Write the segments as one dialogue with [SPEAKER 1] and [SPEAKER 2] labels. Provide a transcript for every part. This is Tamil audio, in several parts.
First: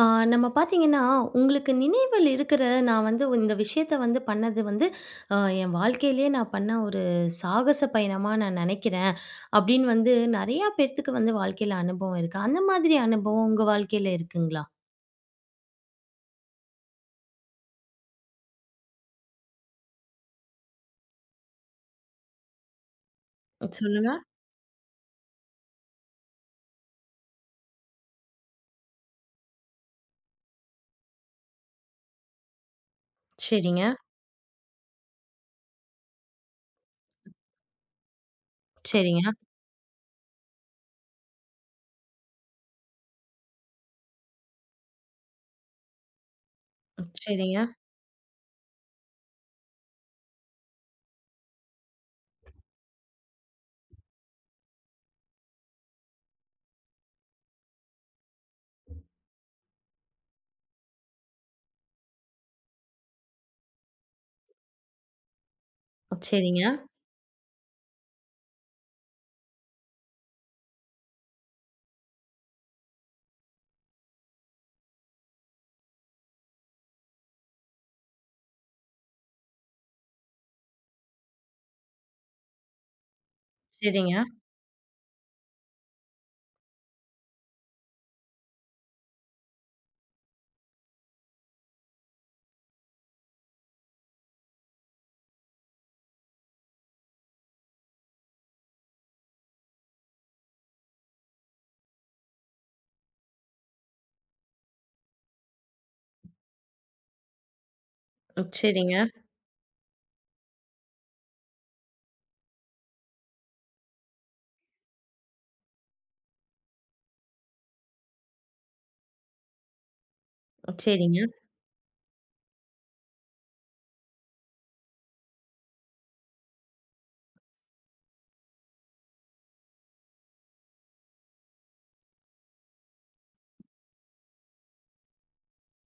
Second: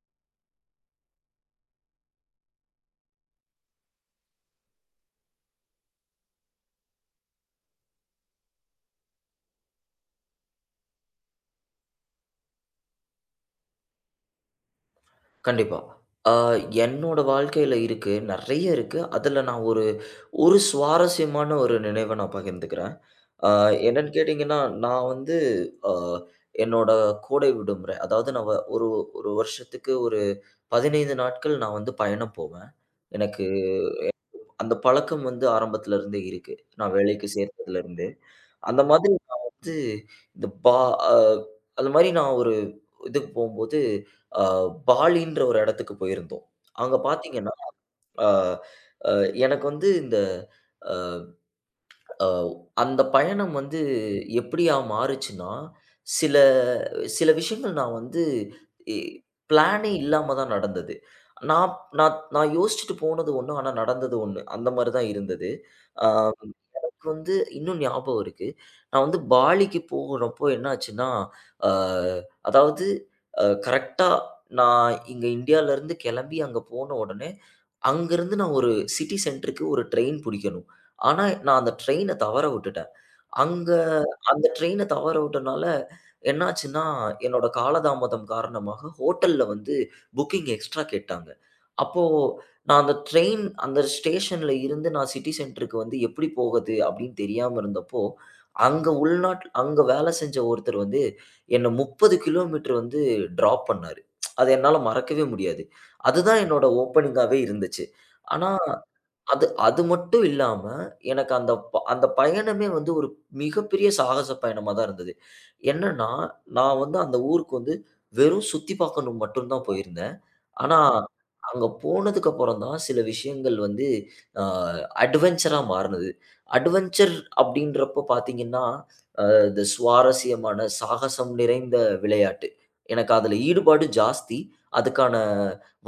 [SPEAKER 1] ஆ நம்ம பார்த்தீங்கன்னா, உங்களுக்கு நினைவில் இருக்கிற நான் வந்து இந்த விஷயத்த வந்து பண்ணது வந்து, அ என் வாழ்க்கையிலேயே நான் பண்ண ஒரு சாகச பயணமா நான் நினைக்கிறேன். அப்படின்னு வந்து நெறையா பேத்துக்கு வந்து வாழ்க்கையில அனுபவம் இருக்கு. அந்த மாதிரி அனுபவம் உங்க வாழ்க்கையில இருக்குங்களா?
[SPEAKER 2] கண்டிப்பா. ஆ என்னோட வாழ்க்கையில இருக்கு. நெறைய இருக்கு. அதுல நான் ஒரு சுவாரஸ்யமான ஒரு நினைவ நான் பகிர்ந்துக்கிறேன். ஆ
[SPEAKER 1] சொல்லுங்க.
[SPEAKER 2] என்னன்னு கேட்டீங்கன்னா, நான் வந்து ஆ என்னோட கோடை விடுமுறை, அதாவது நான் ஒரு வருஷத்துக்கு ஒரு 15 நாட்கள் நான் வந்து பயணம் போவேன். எனக்கு
[SPEAKER 1] சரிங்க,
[SPEAKER 2] அந்த பழக்கம் வந்து ஆரம்பத்துல இருந்தே இருக்கு. நான் வேலைக்கு சேர்ந்ததுலருந்து. அந்த மாதிரி
[SPEAKER 1] சரிங்க,
[SPEAKER 2] நான் வந்து இந்த பா அ அது மாரி நான் ஒரு இதுக்கு போம்போது, அ பாலின்ற ஒரு இடத்துக்கு போயிருந்தோம். அங்க பார்த்தீங்கன்னா,
[SPEAKER 1] சரிங்க,
[SPEAKER 2] அ அ எனக்கு வந்து இந்த அ அ அந்த பயணம் வந்து எப்படியா மாறுச்சுன்னா, சில சில விஷயங்கள் நான் வந்து எ பிளானே இல்லாம தான் நடந்தது. நான் நான் நான் யோசிச்சுட்டு போனது ஒண்ணு, ஆனா நடந்தது ஒண்ணு. அந்த மாரி தான் இருந்தது. அ
[SPEAKER 1] சரிங்க,
[SPEAKER 2] எனக்கு வந்து இன்னும் ஞாபகம் இருக்கு. நான் வந்து பாலிக்கு போறப்போ என்னாச்சுன்னா, அ அதாவது கரெக்ட்டா நான் இங்க இந்தியாலருந்து கெளம்பி அங்க போன உடனே, அங்கருந்து நான் ஒரு சிட்டி சென்டருக்கு ஒரு ட்ரெயின் புடிக்கணும். ஆனா, நான் அந்த ட்ரெயின தவற விட்டுட்டேன். அங்க
[SPEAKER 1] சரிங்க,
[SPEAKER 2] அந்த ட்ரெயின தவற விட்டனால என்னாச்சுன்னா, என்னோட காலதாமதம் காரணமாக ஹோட்டல்ல வந்து புக்கிங் எக்ஸ்ட்ரா கேட்டாங்க. அப்போ நான் அந்த ட்ரெயின் அந்த ஸ்டேஷன்ல இருந்து நான் சிட்டி சென்டருக்கு வந்து எப்படி போகது அப்படின்னு தெரியாம இருந்தப்போ, அங்க உள்நாட்ல அங்க வேலை செஞ்ச ஒருத்தர் வந்து என்ன 30 கிலோமீட்டர் வந்து டிராப் பண்ணாரு. அது என்னால மறக்கவே முடியாது. அதுதான் என்னோட ஓப்பனிங்காவே இருந்துச்சு. ஆனா
[SPEAKER 1] சரிங்க,
[SPEAKER 2] அது அது மட்டும் இல்லாம, எனக்கு அந்த பயணமே வந்து ஒரு மிகப்பெரிய சாகச பயணமா தான் இருந்தது. என்னன்னா, நான் வந்து அந்த ஊருக்கு வந்து வெறும் சுத்தி பார்க்கணும் மட்டும் தான் போயிருந்தேன். ஆனா,
[SPEAKER 1] சரிங்க,
[SPEAKER 2] அங்க போனதுக்கு அப்புறம் தான் சில விஷயங்கள் வந்து அ அட்வென்ச்சரா மாறுனது. அட்வென்ச்சர் அப்படின்றப்போ பார்த்தீங்கன்னா, இந்த சுவாரஸ்யமான சாகசம் நிறைந்த விளையாட்டு. எனக்கு அதுல ஈடுபாடு ஜாஸ்தி. அதுக்கான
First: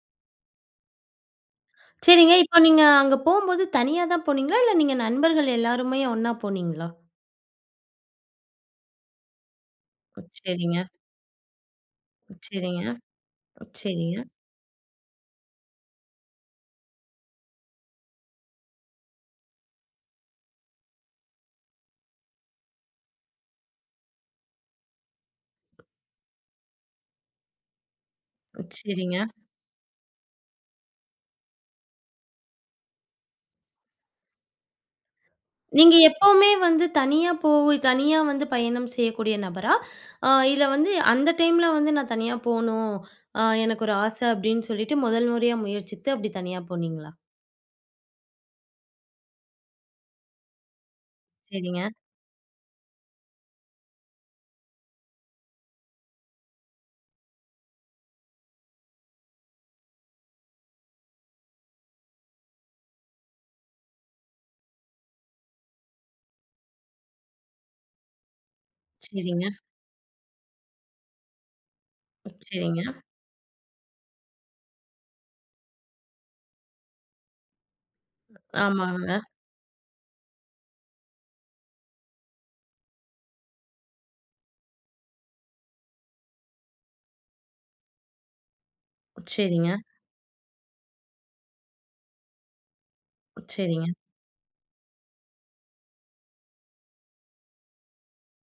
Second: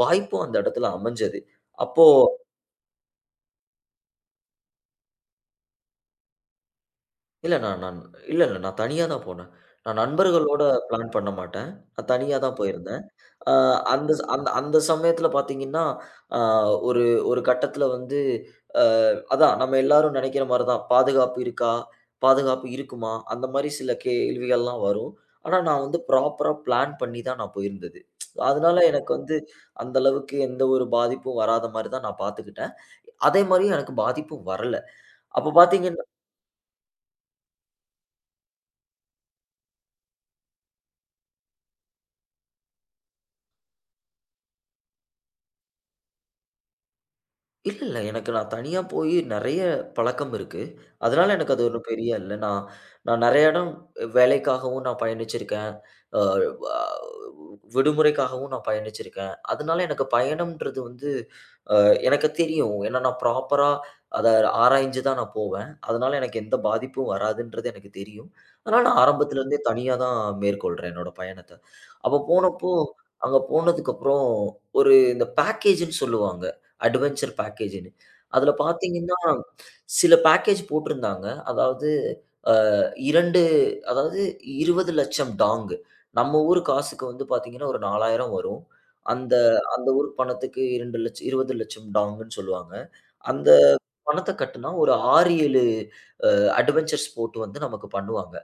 [SPEAKER 2] வாய்ப்பும் அந்த இடத்துல அமைஞ்சது. அப்போ
[SPEAKER 1] சரிங்க. இப்போ நீங்க அங்க போம்போது தனியா தான் போனீங்களா? இல்ல நீங்க நண்பர்கள் எல்லாருமே ஒண்ணா போனீங்களா?
[SPEAKER 2] இல்ல நான் நான் இல்ல, இல்ல. நான் தனியா தான் போனேன். நான் நண்பர்களோட
[SPEAKER 1] சரிங்க,
[SPEAKER 2] பிளான் பண்ண மாட்டேன். நான் தனியா தான்
[SPEAKER 1] சரிங்க,
[SPEAKER 2] போயிருந்தேன். அ அந்த
[SPEAKER 1] சரிங்க,
[SPEAKER 2] ஸ் அந்த அந்த சமயத்துல பார்த்தீங்கன்னா, அ ஒரு ஒரு கட்டத்துல வந்து அ அதான் நம்ம எல்லாரும் நெனைக்கிற மாரி தான். பாதுகாப்பு இருக்கா? பாதுகாப்பு இருக்குமா? அந்த மாரி சில கேள்விகள்லாம் வரும். ஆனா, நான் வந்து ப்ராப்பரா பிளான் பண்ணி தான் நான் போயிருந்தது. அதனால எனக்கு
[SPEAKER 1] சரிங்க.
[SPEAKER 2] வந்து அந்த அளவுக்கு எந்த ஒரு பாதிப்பும் வராத மாரி தான் நான் பார்த்துக்கிட்டேன். அதே மாரி எனக்கு பாதிப்பும் வரல. அப்ப
[SPEAKER 1] நீங்க
[SPEAKER 2] பார்த்தீங்கன்னா
[SPEAKER 1] எப்பவுமே வந்து தனியா போய் தனியா வந்து பயணம் செய்யக்கூடிய நபரா? இல்ல வந்து அந்த டைம்ல வந்து நான் தனியா போணும். எனக்கு ஒரு ஆசை அப்படின்னு சொல்லிட்டு முதல் முறையா முயற்சித்து அப்படி தனியா போனீங்களா?
[SPEAKER 2] இல்ல, இல்ல. எனக்கு நான் தனியா போயி நெறைய பழக்கம் இருக்கு. அதனால எனக்கு அது
[SPEAKER 1] சரிங்க,
[SPEAKER 2] ஒண்ணும் பெரிய இல்ல. நான் நான் நெறைய இடம் வேலைக்காகவும் நான் பயணிச்சிருக்கேன். அ வ விடுமுறைக்காகவும் நான் பயணிச்சிருக்கேன். அதனால எனக்கு பயணம்ன்றது வந்து அ எனக்கு தெரியும். ஏன்னா, நான் ப்ராப்பரா அத ஆராய்ஞ்சு தான் நான் போவேன். அதனால எனக்கு எந்த பாதிப்பும் வராதுன்றது எனக்கு தெரியும். அதனால நான்
[SPEAKER 1] சரிங்க,
[SPEAKER 2] ஆரம்பத்துலருந்தே தனியா தான் மேற்கொள்றேன் என்னோட பயணத்த. அப்ப போனப்போ,
[SPEAKER 1] சரிங்க.
[SPEAKER 2] அங்க போனதுக்கப்புறம் ஒரு இந்த பேக்கேஜ்ன்னு சொல்லுவாங்க. அட்வென்ச்சர் பேக்கேஜ்ன்னு. அதுல
[SPEAKER 1] ஆமாங்க.
[SPEAKER 2] பார்த்தீங்கன்னா, சில பேக்கேஜ் போட்டிருந்தாங்க. அதாவது 2 அதாவது 20,00,000 டாங்கு. நம்ம ஊர் காசுக்கு வந்து பார்த்தீங்கன்னா, ஒரு 4,000 வரும். அந்த
[SPEAKER 1] சரிங்க,
[SPEAKER 2] அந்த ஊர் பணத்துக்கு 2,00,000 20,00,000 டாங்குன்னு சொல்லுவாங்க. அந்த
[SPEAKER 1] சரிங்க,
[SPEAKER 2] பணத்த கட்டுனா ஒரு 6, 7 அட்வென்ச்சர் ஸ்போர்ட் வந்து நமக்கு பண்ணுவாங்க.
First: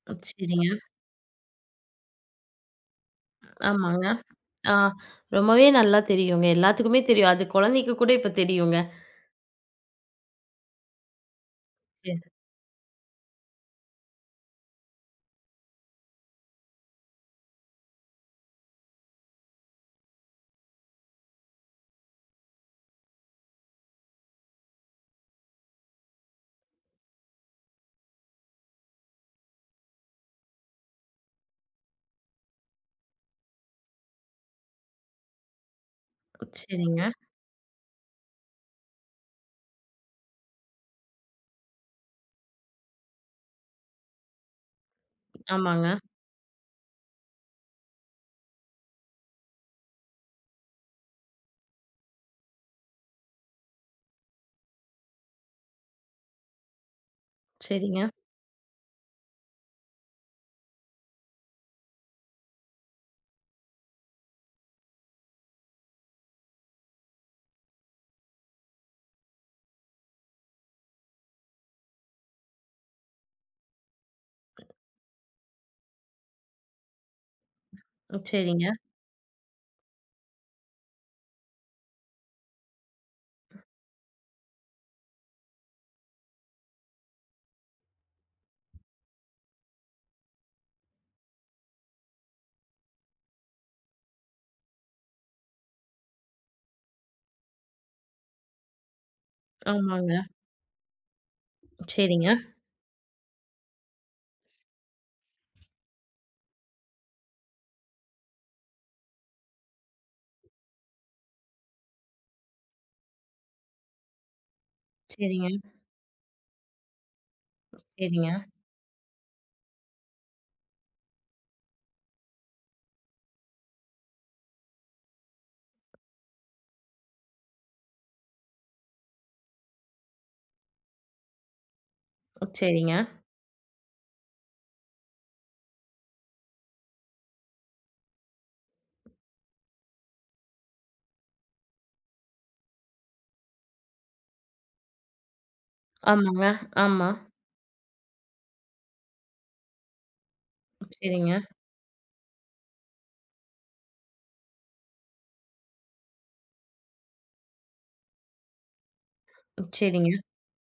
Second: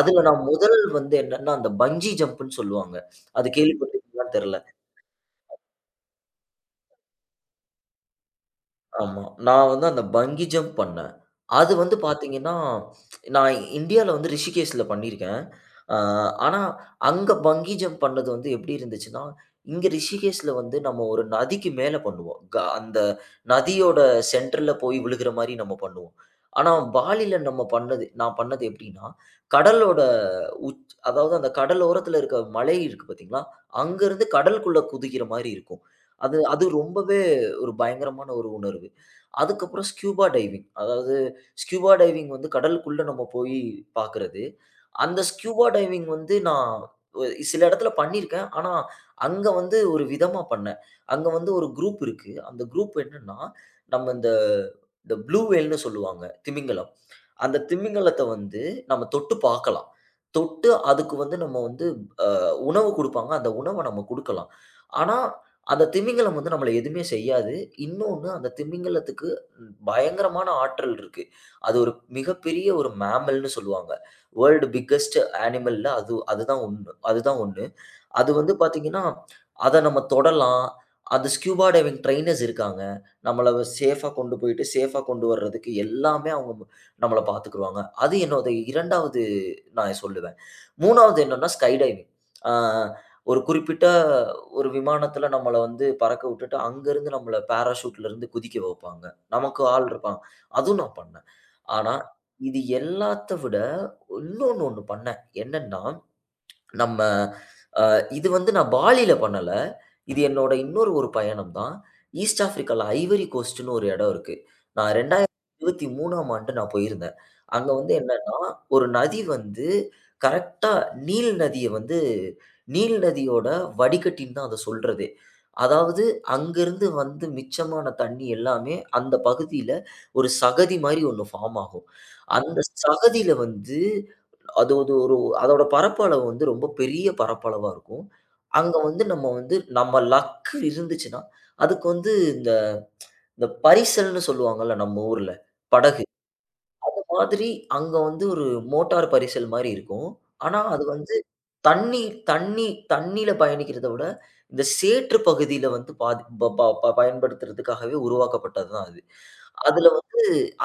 [SPEAKER 2] அதுல நான்
[SPEAKER 1] சரிங்க.
[SPEAKER 2] முதல் வந்து என்னன்னா, அந்த பஞ்சி ஜம்ப்ன்னு சொல்லுவாங்க. அது
[SPEAKER 1] ஆமாங்க.
[SPEAKER 2] கேள்விப்பட்டிருக்கீங்களான்னு தெர்ல.
[SPEAKER 1] ஆ ரொம்பவே நல்லா தெரியுங்க. எல்லாத்துக்குமே தெரியும். அது குழந்தைக்கு கூட இப்ப தெரியுங்க.
[SPEAKER 2] ஆமா. நான் வந்து அந்த பங்கி ஜம்ப் பண்ணேன். அது வந்து
[SPEAKER 1] சரி,
[SPEAKER 2] பார்த்தீங்கன்னா, நான் இந்தியால வந்து ரிஷிகேஷ்ல பண்ணியிருக்கேன். அ ஆனா, அங்க பங்கி ஜம்ப் பண்ணது வந்து எப்படி இருந்துச்சுன்னா, இங்க ரிஷிகேஷ்ல வந்து நம்ம ஒரு நதிக்கு மேல பண்ணுவோம். அந்த நதியோட சென்டர்ல போய் விழுகிற மாரி நம்ம பண்ணுவோம். ஆனா, பாலில நம்ம பண்ணது நான் பண்ணது எப்படின்னா, கடலோட அதாவது அந்த கடலோரத்துல இருக்க மலை இருக்கு பார்த்தீங்களா, அங்கருந்து கடலுக்குள்ள குதிக்கிற மாரி இருக்கும். அது அது
[SPEAKER 1] சரிங்க.
[SPEAKER 2] ரொம்பவே ஒரு பயங்கரமான ஒரு உணர்வு. அதுக்கப்புறம் ஸ்கியூபா டைவிங். அதாவது ஸ்கியூபா டைவிங் வந்து கடலுக்குள்ள நம்ம போய் பார்க்குறது. அந்த ஸ்கியூபா
[SPEAKER 1] ஆமாங்க.
[SPEAKER 2] டைவிங் வந்து நான் ஒ சில இடத்துல பண்ணியிருக்கேன். ஆனா, அங்க வந்து ஒரு விதமா பண்ணேன். அங்க வந்து ஒரு குரூப் இருக்கு. அந்த குரூப் என்னன்னா, நம்ம இந்த இந்த ப்ளூ வேல்ன்னு சொல்லுவாங்க திமிங்கலம். அந்த
[SPEAKER 1] சரிங்க,
[SPEAKER 2] திமிங்கலத்த வந்து நம்ம தொட்டு பார்க்கலாம். தொட்டு அதுக்கு வந்து நம்ம வந்து உணவு குடுப்பாங்க. அந்த உணவ நம்ம குடுக்கலாம். ஆனா, அந்த திமிங்கலம் வந்து நம்மள எதுவுமே செய்யாது. இன்னொன்னு அந்த திமிங்கலத்துக்கு பயங்கரமான ஆற்றல் இருக்கு. அது ஒரு மிகப்பெரிய ஒரு மேமல்ன்னு சொல்லுவாங்க. வேர்ல்டு பிக்கஸ்ட் அனிமல்ல அதுதான் ஒண்ணு. அதுதான் ஒண்ணு அது வந்து
[SPEAKER 1] சரிங்க.
[SPEAKER 2] பார்த்தீங்கன்னா, அத நம்ம தொடலாம். அது ஸ்கூபா டைவிங் ட்ரெய்னர்ஸ் இருக்காங்க. நம்மள சேஃபா கொண்டு போயிட்டு, சேஃபா கொண்டு வர்றதுக்கு எல்லாமே அவங்க நம்மள பார்த்துக்குருவாங்க. அது என்னோட 2வது நான் சொல்லுவேன். 3வது என்னன்னா, ஸ்கை டைவிங். ஆ ஒரு குறிப்பிட்ட ஒரு விமானத்தில நம்மள வந்து பறக்க விட்டுட்டு, அங்கருந்து நம்மள பாராசூட்லருந்து குதிக்க வைப்பாங்க. நமக்கு ஆள்
[SPEAKER 1] ஆமாங்க.
[SPEAKER 2] இருப்பாங்க. அதுவும் நான் பண்ணேன். ஆனா,
[SPEAKER 1] சரிங்க,
[SPEAKER 2] இது எல்லாத்த விட இன்னொன்னு ஒண்ணு பண்ணேன். என்னன்னா நம்ம அ இது வந்து நான் பாலில பண்ணல. இது என்னோட இன்னொரு ஒரு பயணம் தான். ஈஸ்ட் ஆஃப்ரிக்கால ஐவரி கோஸ்ட்ன்னு ஒரு இடம் இருக்கு. நான்
[SPEAKER 1] சரிங்க,
[SPEAKER 2] 2023ஆம் ஆண்டு நான் போயிருந்தேன். அங்க வந்து
[SPEAKER 1] சரிங்க,
[SPEAKER 2] என்னன்னா, ஒரு நதி வந்து கரெக்ட்டா நீல் நதிய வந்து நீல் நதியோட வடிகட்டின்னு தான் அத சொல்றதே. அதாவது அங்கருந்து வந்து மிச்சமான தண்ணி எல்லாமே அந்த பகுதியில ஒரு சகதி மாரி ஒண்ணு ஃபார்ம் ஆகும். அந்த
[SPEAKER 1] சரிங்க.
[SPEAKER 2] சகதியில வந்து அது அது ஒரு அதோட பரப்பளவு வந்து ரொம்ப பெரிய பரப்பளவா இருக்கும். அங்க வந்து நம்ம நம்ம லக் இருந்துச்சுன்னா, அதுக்கு வந்து இந்த இந்த பரிசல்ன்னு சொல்லுவாங்கல்ல நம்ம ஊர்ல, படகு.
[SPEAKER 1] ஆமாங்க.
[SPEAKER 2] அந்த
[SPEAKER 1] ஆமா.
[SPEAKER 2] மாதிரி அங்க வந்து ஒரு மோட்டார் பரிசல் மாரி இருக்கும். ஆனா அது வந்து
[SPEAKER 1] சரிங்க,
[SPEAKER 2] தண்ணி தண்ணி தண்ணீல பயணிக்கிறத விட, இந்த சேற்று பகுதியில வந்து பாதி ப ப ப பயன்படுத்துறதுக்காகவே உருவாக்கப்பட்டது தான் அது. அதுல
[SPEAKER 1] சரிங்க.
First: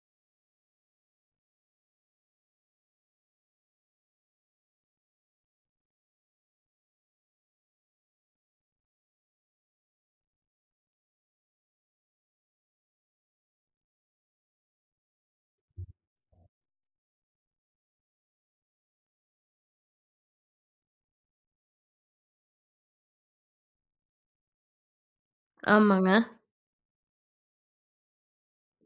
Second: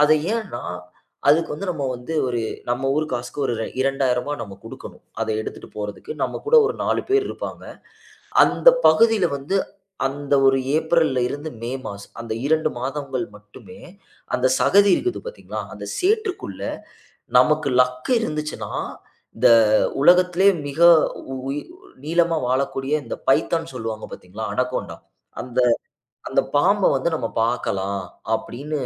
[SPEAKER 2] அது ஏன்னா, அதுக்கு வந்து நம்ம வந்து ஒரு நம்ம ஊர் காசுக்கு ஒரு ரூ. 2,000 நம்ம குடுக்கணும். அத எடுத்துட்டு போறதுக்கு. நம்ம கூட ஒரு 4 பேர் இருப்பாங்க. அந்த பகுதியில வந்து அந்த ஒரு ஏப்ரல்ல இருந்து மே மாசம் அந்த 2 மாதங்கள் மட்டுமே அந்த சகதி இருக்குது பார்த்தீங்களா? அந்த சேற்றுக்குள்ள நமக்கு லக் இருந்துச்சுன்னா, இந்த உலகத்திலேயே மிக உ உயி நீளமா வாழக்கூடிய இந்த பைத்தான் சொல்லுவாங்க பார்த்தீங்களா? அனகோண்டா. அந்த
[SPEAKER 1] ஆமாங்க.
[SPEAKER 2] அந்த பாம்ப வந்து நம்ம பார்க்கலாம் அப்படின்னு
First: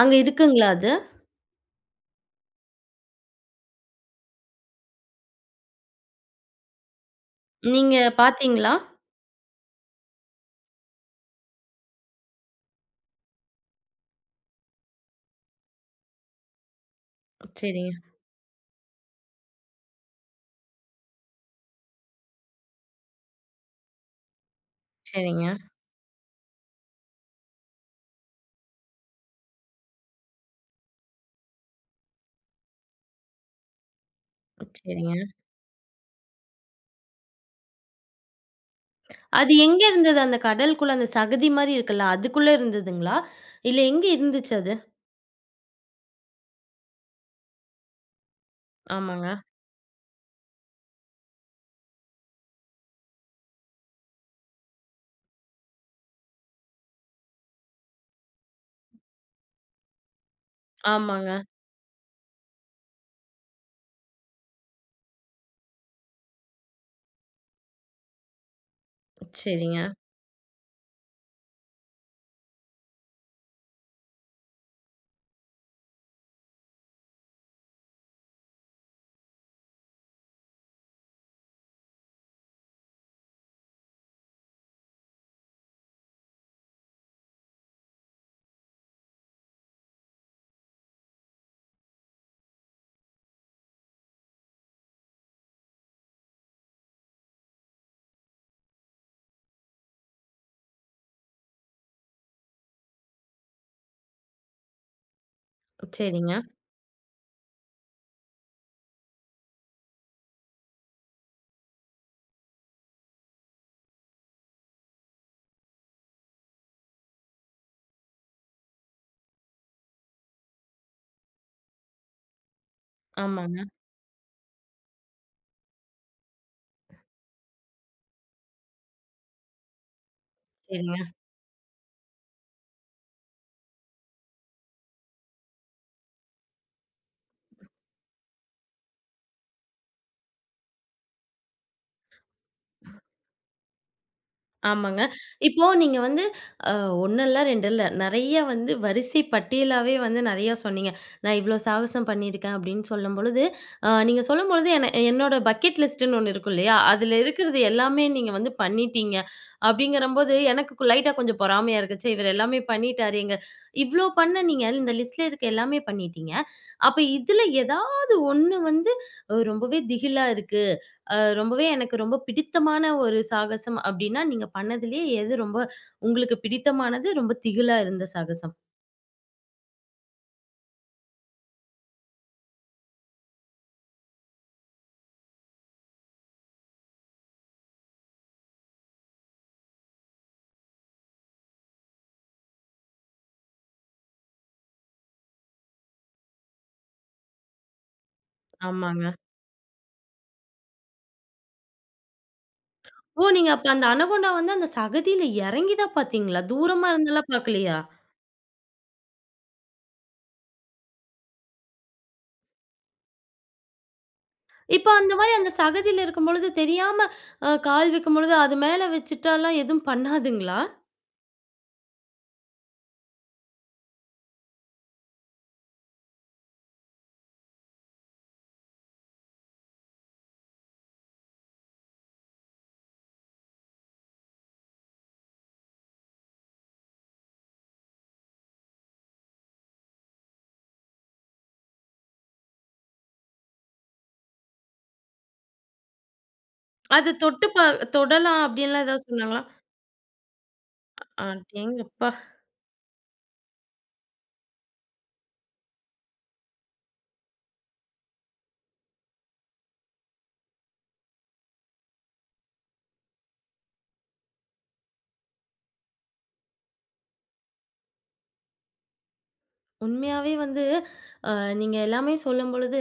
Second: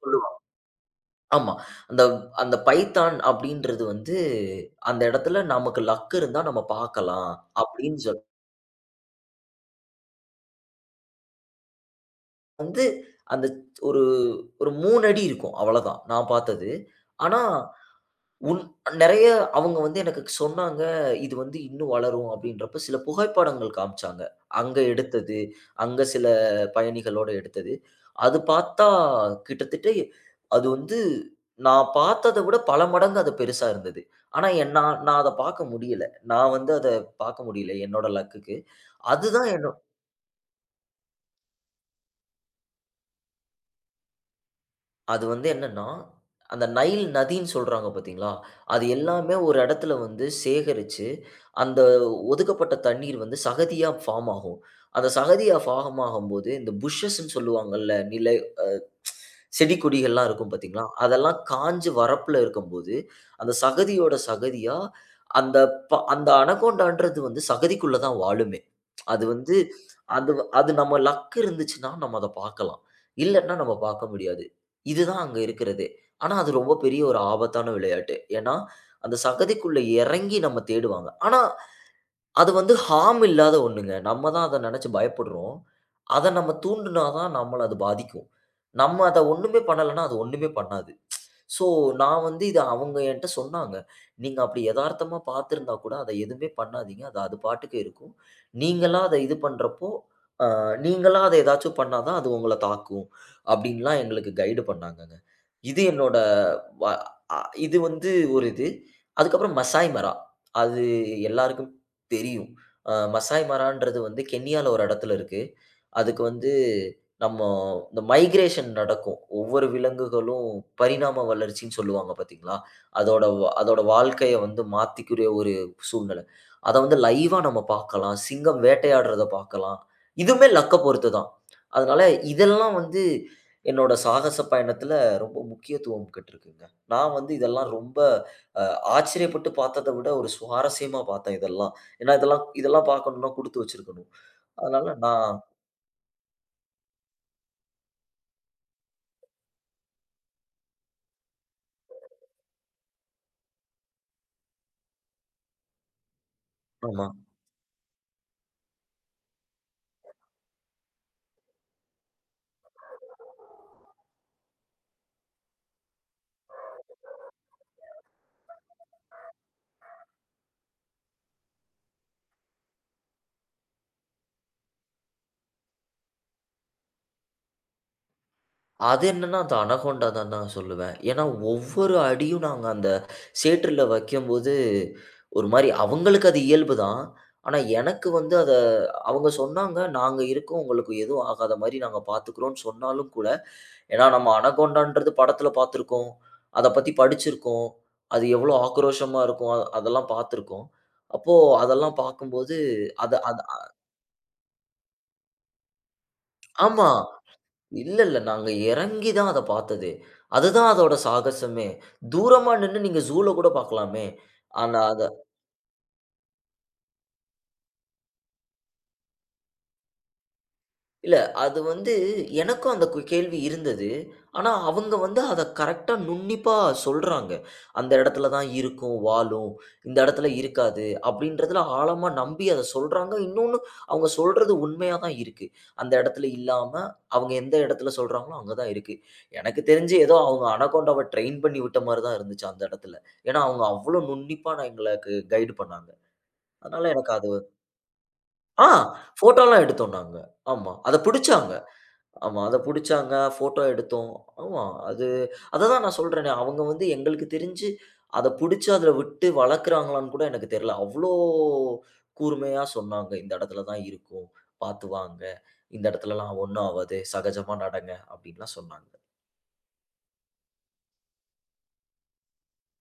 [SPEAKER 1] அங்க
[SPEAKER 2] சொல்லுவாங்க.
[SPEAKER 1] இருக்குங்களா அது?
[SPEAKER 2] ஆமா. அந்த அந்த பைத்தான் அப்படின்றது வந்து, அந்த இடத்துல நமக்கு லக் இருந்தா நம்ம பார்க்கலாம்
[SPEAKER 1] நீங்க
[SPEAKER 2] அப்படின்னு சொல்லி
[SPEAKER 1] பார்த்தீங்களா?
[SPEAKER 2] வந்து, அந்த ஒரு ஒரு 3 அடி இருக்கும். அவ்வளதான் நான் பார்த்தது. ஆனா
[SPEAKER 1] சரிங்க,
[SPEAKER 2] உன் நெறைய அவங்க வந்து எனக்கு சொன்னாங்க, இது வந்து இன்னும் வளரும் அப்படின்றப்ப சில புகைப்படங்கள் காமிச்சாங்க. அங்க எடுத்தது,
[SPEAKER 1] சரிங்க,
[SPEAKER 2] அங்க சில பயணிகளோட எடுத்தது. அது பார்த்தா கிட்டத்தட்ட அது வந்து நான் பார்த்தத விட பல மடங்கு அது பெருசா இருந்தது. ஆனா என் நான் நான்
[SPEAKER 1] சரிங்க.
[SPEAKER 2] அத பார்க்க முடியல. நான் வந்து அத பார்க்க முடியல என்னோட லக்குக்கு. அதுதான்
[SPEAKER 1] அது
[SPEAKER 2] என்னோ
[SPEAKER 1] எங்க இருந்தது? அந்த கடலுக்குள்ள அந்த சகதி மாரி இருக்குல்ல, அதுக்குள்ள இருந்ததுங்களா? இல்ல எங்க இருந்துச்சு அது?
[SPEAKER 2] அது வந்து என்னன்னா, அந்த நைல் நதின்னு சொல்றாங்க பார்த்தீங்களா? அது
[SPEAKER 1] ஆமாங்க,
[SPEAKER 2] எல்லாமே ஒரு இடத்துல வந்து சேகரிச்சு, அந்த ஒதுக்கப்பட்ட தண்ணீர் வந்து சகதியா ஃபார்ம் ஆகும். அந்த சகதியா ஃபார்ம் ஆகும்போது, இந்த புஷஸ்ன்னு சொல்லுவாங்கல்ல, நிலை செடி கொடிகள்லாம் இருக்கும் பார்த்தீங்களா?
[SPEAKER 1] ஆமாங்க.
[SPEAKER 2] அதெல்லாம் காஞ்சு வறப்புல இருக்கும்போது, அந்த சகதியோட சகதியா அந்த அந்த அனகோண்டான்றது வந்து சகதிக்குள்ள தான் வாழுமே! அது வந்து
[SPEAKER 1] சரிங்க,
[SPEAKER 2] அது அது நம்ம லக் இருந்துச்சுன்னா, நம்ம அத பார்க்கலாம். இல்லன்னா நம்ம பார்க்க முடியாது. இதுதான் அங்க இருக்கிறதே. ஆனா, அது ரொம்ப பெரிய ஒரு ஆபத்தான விளையாட்டு. ஏன்னா, அந்த சகதிக்குள்ள இறங்கி நம்ம தேடுவாங்க. ஆனா, அது வந்து ஹார்ம் இல்லாத ஒண்ணுங்க. நம்ம தான் அத நினைச்சு பயப்படுறோம். அத நம்ம தூண்டுனா தான் நம்மள அது பாதிக்கும். நம்ம அத ஒண்ணுமே பண்ணலன்னா, அது ஒண்ணுமே பண்ணாது. ஸோ, நான் வந்து இத அவங்க என்ட்ட சொன்னாங்க. "நீங்க அப்படி எதார்த்தமா பார்த்திருந்தா கூட, அத எதுவுமே பண்ணாதீங்க. அது அது பாட்டுக்கு இருக்கும். நீங்களா அத இது பண்றப்போ, நீங்களா அத ஏதாச்சும் பண்ணா தான் அது உங்கள தாக்கும். அப்டின்லாம் எங்களுக்கு கைடு பண்ணாங்கங்க. இது என்னோட
[SPEAKER 1] சரிங்க.
[SPEAKER 2] வ அ இது வந்து ஒரு இது. அதுக்கப்புறம் மசாய் மரா. அது எல்லாருக்கும் தெரியும். மசாய் மரான்றது வந்து கென்யால ஒரு இடத்துல இருக்கு. அதுக்கு வந்து நம்ம இந்த மைக்ரேஷன் நடக்கும். ஒவ்வொரு விலங்குகளும் பரிணாம வளர்ச்சின்னு சொல்லுவாங்க பார்த்தீங்களா?
[SPEAKER 1] ஆமாங்க,
[SPEAKER 2] அதோட வாழ்க்கைய வந்து மாத்திக்கூடிய ஒரு சூழ்நிலை. அத வந்து லைவா நம்ம பார்க்கலாம். சிங்கம் வேட்டையாடுறத பார்க்கலாம். இதுவுமே லக்க
[SPEAKER 1] சரிங்க.
[SPEAKER 2] பொறுத்து தான். அதனால இதெல்லாம் வந்து என்னோட சாகச பயணத்தில ரொம்ப முக்கியத்துவம் பெற்றிருக்குங்க. நான் வந்து இதெல்லாம் ரொம்ப அ ஆச்சரியப்பட்டு பார்த்தத விட ஒரு சுவாரஸ்யமா பார்த்தேன் இதெல்லாம். ஏன்னா இதெல்லாம் இதெல்லாம் பார்க்கணும்னா குடுத்து வச்சிருக்கணும். அதனால
[SPEAKER 1] ஆமாங்க.
[SPEAKER 2] நான்
[SPEAKER 1] இப்போ நீங்க வந்து அ 1 இல்ல, 2 இல்ல. நெறைய வந்து வரிசை பட்டியலாவே வந்து நெறையா சொன்னீங்க. நான் இவ்ளோ சாகசம் பண்ணியிருக்கேன் அப்படின்னு சொல்லும்பொழுது, நீங்க சொல்லும்பொழுது என்னோட பக்கெட் லிஸ்ட்டுன்னு ஒண்ணு இருக்கும் இல்லையா?
[SPEAKER 2] ஆமா.
[SPEAKER 1] அதுல இருக்கிறது எல்லாமே நீங்க வந்து பண்ணிட்டீங்க. அப்படிங்கிறம்போது எனக்கு லைட்டா கொஞ்சம் பொறாமையா இருக்கு. ச்சே! இவரு எல்லாமே பண்ணிட்டாரேங்க. இவ்ளோ பண்ண நீங்க இந்த லிஸ்ட்ல இருக்க எல்லாமே பண்ணிட்டீங்க. அப்ப இதுல ஏதாவது ஒண்ணு வந்து ரொம்பவே திகிலா இருக்கு. ரொம்பவே எனக்கு ரொம்ப பிடித்தமான ஒரு சாகசம் அப்டின்னா, நீங்க பண்ணதுலயே எது ரொம்ப உங்களுக்கு பிடித்தமானது, ரொம்ப திகிலா இருந்த சாகசம்?
[SPEAKER 2] அது என்னன்னா, அது அனகோண்டா தான் நான் சொல்லுவேன். ஏன்னா, ஒவ்வொரு அடியும் நாங்க அந்த சேற்றுல வைக்கும்போது, ஒரு மாரி அவங்களுக்கு அது இயல்பு தான். ஆனா, எனக்கு வந்து அத அவங்க சொன்னாங்க, "நாங்க இருக்கோம். உங்களுக்கு எதுவும் ஆகாத மாரி நாங்க பார்த்துக்கிறோம்ன்னு" சொன்னாலும் கூட, ஏன்னா நம்ம அனகோண்டான்றது படத்துல பார்த்துருக்கோம். அத பத்தி படிச்சிருக்கோம். அது எவ்வளோ
[SPEAKER 1] ஆமாங்க.
[SPEAKER 2] ஆக்ரோஷமா இருக்கும். அதெல்லாம் பார்த்துருக்கோம். அப்போ அதெல்லாம் பார்க்கும்போது, அத
[SPEAKER 1] ஓ!
[SPEAKER 2] அத
[SPEAKER 1] நீங்க அப்ப அந்த அனகோண்டா வந்து அந்த சகதியில எறங்கி தான் பாத்தீங்களா?
[SPEAKER 2] ஆமா.
[SPEAKER 1] தூரமா இருந்தெல்லாம் பாக்கலையா?
[SPEAKER 2] இல்ல, இல்ல. நாங்க இறங்கி தான் அத பார்த்தது. அதுதான் அதோட சாகசமே. தூரமா நின்னு நீங்க ஜூல கூட பார்க்கலாமே. ஆனா
[SPEAKER 1] இப்ப
[SPEAKER 2] அத
[SPEAKER 1] அந்த மாரி அந்த சகதியில இருக்கும்பொழுது தெரியாம கால் வைக்கும்பொழுது, அது மேல வச்சுட்டாலாம் எதுவும் பண்ணாதுங்களா?
[SPEAKER 2] இல்ல. அது வந்து எனக்கும் அந்த கேள்வி இருந்தது. ஆனா, அவங்க வந்து அத கரெக்ட்டா நுண்ணிப்பா சொல்றாங்க. அந்த இடத்துல தான் இருக்கும் வாலும். இந்த இடத்துல இருக்காது. அப்படின்றதுல ஆழமா நம்பி அத சொல்றாங்க. இன்னொன்னு அவங்க சொல்றது உண்மையா தான் இருக்கு. அந்த இடத்துல இல்லாம, அவங்க எந்த இடத்துல சொல்றாங்களோ அங்க தான் இருக்கு. எனக்கு தெரிஞ்சு ஏதோ அவங்க அனகோண்டாவ ட்ரெயின் பண்ணி விட்ட மாரி தான் இருந்துச்சு அந்த இடத்துல. ஏன்னா, அவங்க அவ்ளோ நுண்ணிப்பா நான் எங்களுக்கு கைடு பண்ணாங்க. அதனால எனக்கு
[SPEAKER 1] அத
[SPEAKER 2] அது
[SPEAKER 1] தொட்டு தொடலாம்
[SPEAKER 2] ஆ
[SPEAKER 1] அப்டின்லாம் ஏதாவது சொன்னாங்களா?
[SPEAKER 2] ஃபோட்டோலாம் எடுத்தோம் நாங்க. ஆமா. அத பிடிச்சாங்க.
[SPEAKER 1] அடேங்கப்பா!
[SPEAKER 2] ஆமா. அத புடிச்சாங்க. ஃபோட்டோ எடுத்தோம். ஆமா. அது அததான் நான் சொல்றேனே, அவங்க வந்து எங்களுக்கு தெரிஞ்சு அத புடிச்சு அதுல விட்டு வளர்க்குறாங்களான்னு கூட எனக்கு தெரியல. அவ்ளோ கூர்மையா சொன்னாங்க. இந்த இடத்துல தான் இருக்கும். பார்த்து வாங்க. இந்த இடத்துலலாம் ஒண்ணும் ஆவாது. சகஜமா நடங்க. அப்படின்லாம் சொன்னாங்க.
[SPEAKER 1] உண்மையாவே வந்து அ நீங்க எல்லாமே சொல்லும்பொழுது,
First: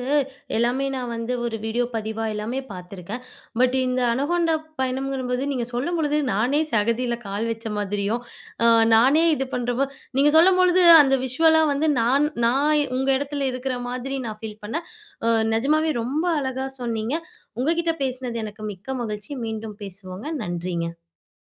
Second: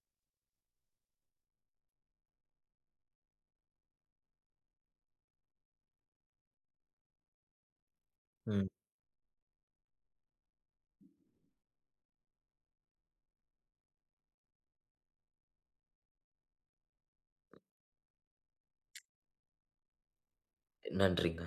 [SPEAKER 1] எல்லாமே நான் வந்து ஒரு வீடியோ பதிவா எல்லாமே பார்த்துருக்கேன். பட் இந்த அனகோண்டா பயணம்ங்கும்போது நீங்க சொல்லும்பொழுது நானே சகதியில கால் வச்ச மாதிரியும், அ
[SPEAKER 2] ம்.
[SPEAKER 1] நானே இது பண்றப்போ நீங்க சொல்லும்பொழுது அந்த விஷுவலா வந்து நான் நான் உங்க இடத்துல இருக்கிற மாதிரி நான் ஃபீல் பண்ணேன். அ நிஜமாவே ரொம்ப அழகா சொன்னீங்க. உங்ககிட்ட பேசினது எனக்கு மிக்க மகிழ்ச்சி. மீண்டும் பேசுவோங்க. நன்றிங்க.
[SPEAKER 2] நன்றிங்க.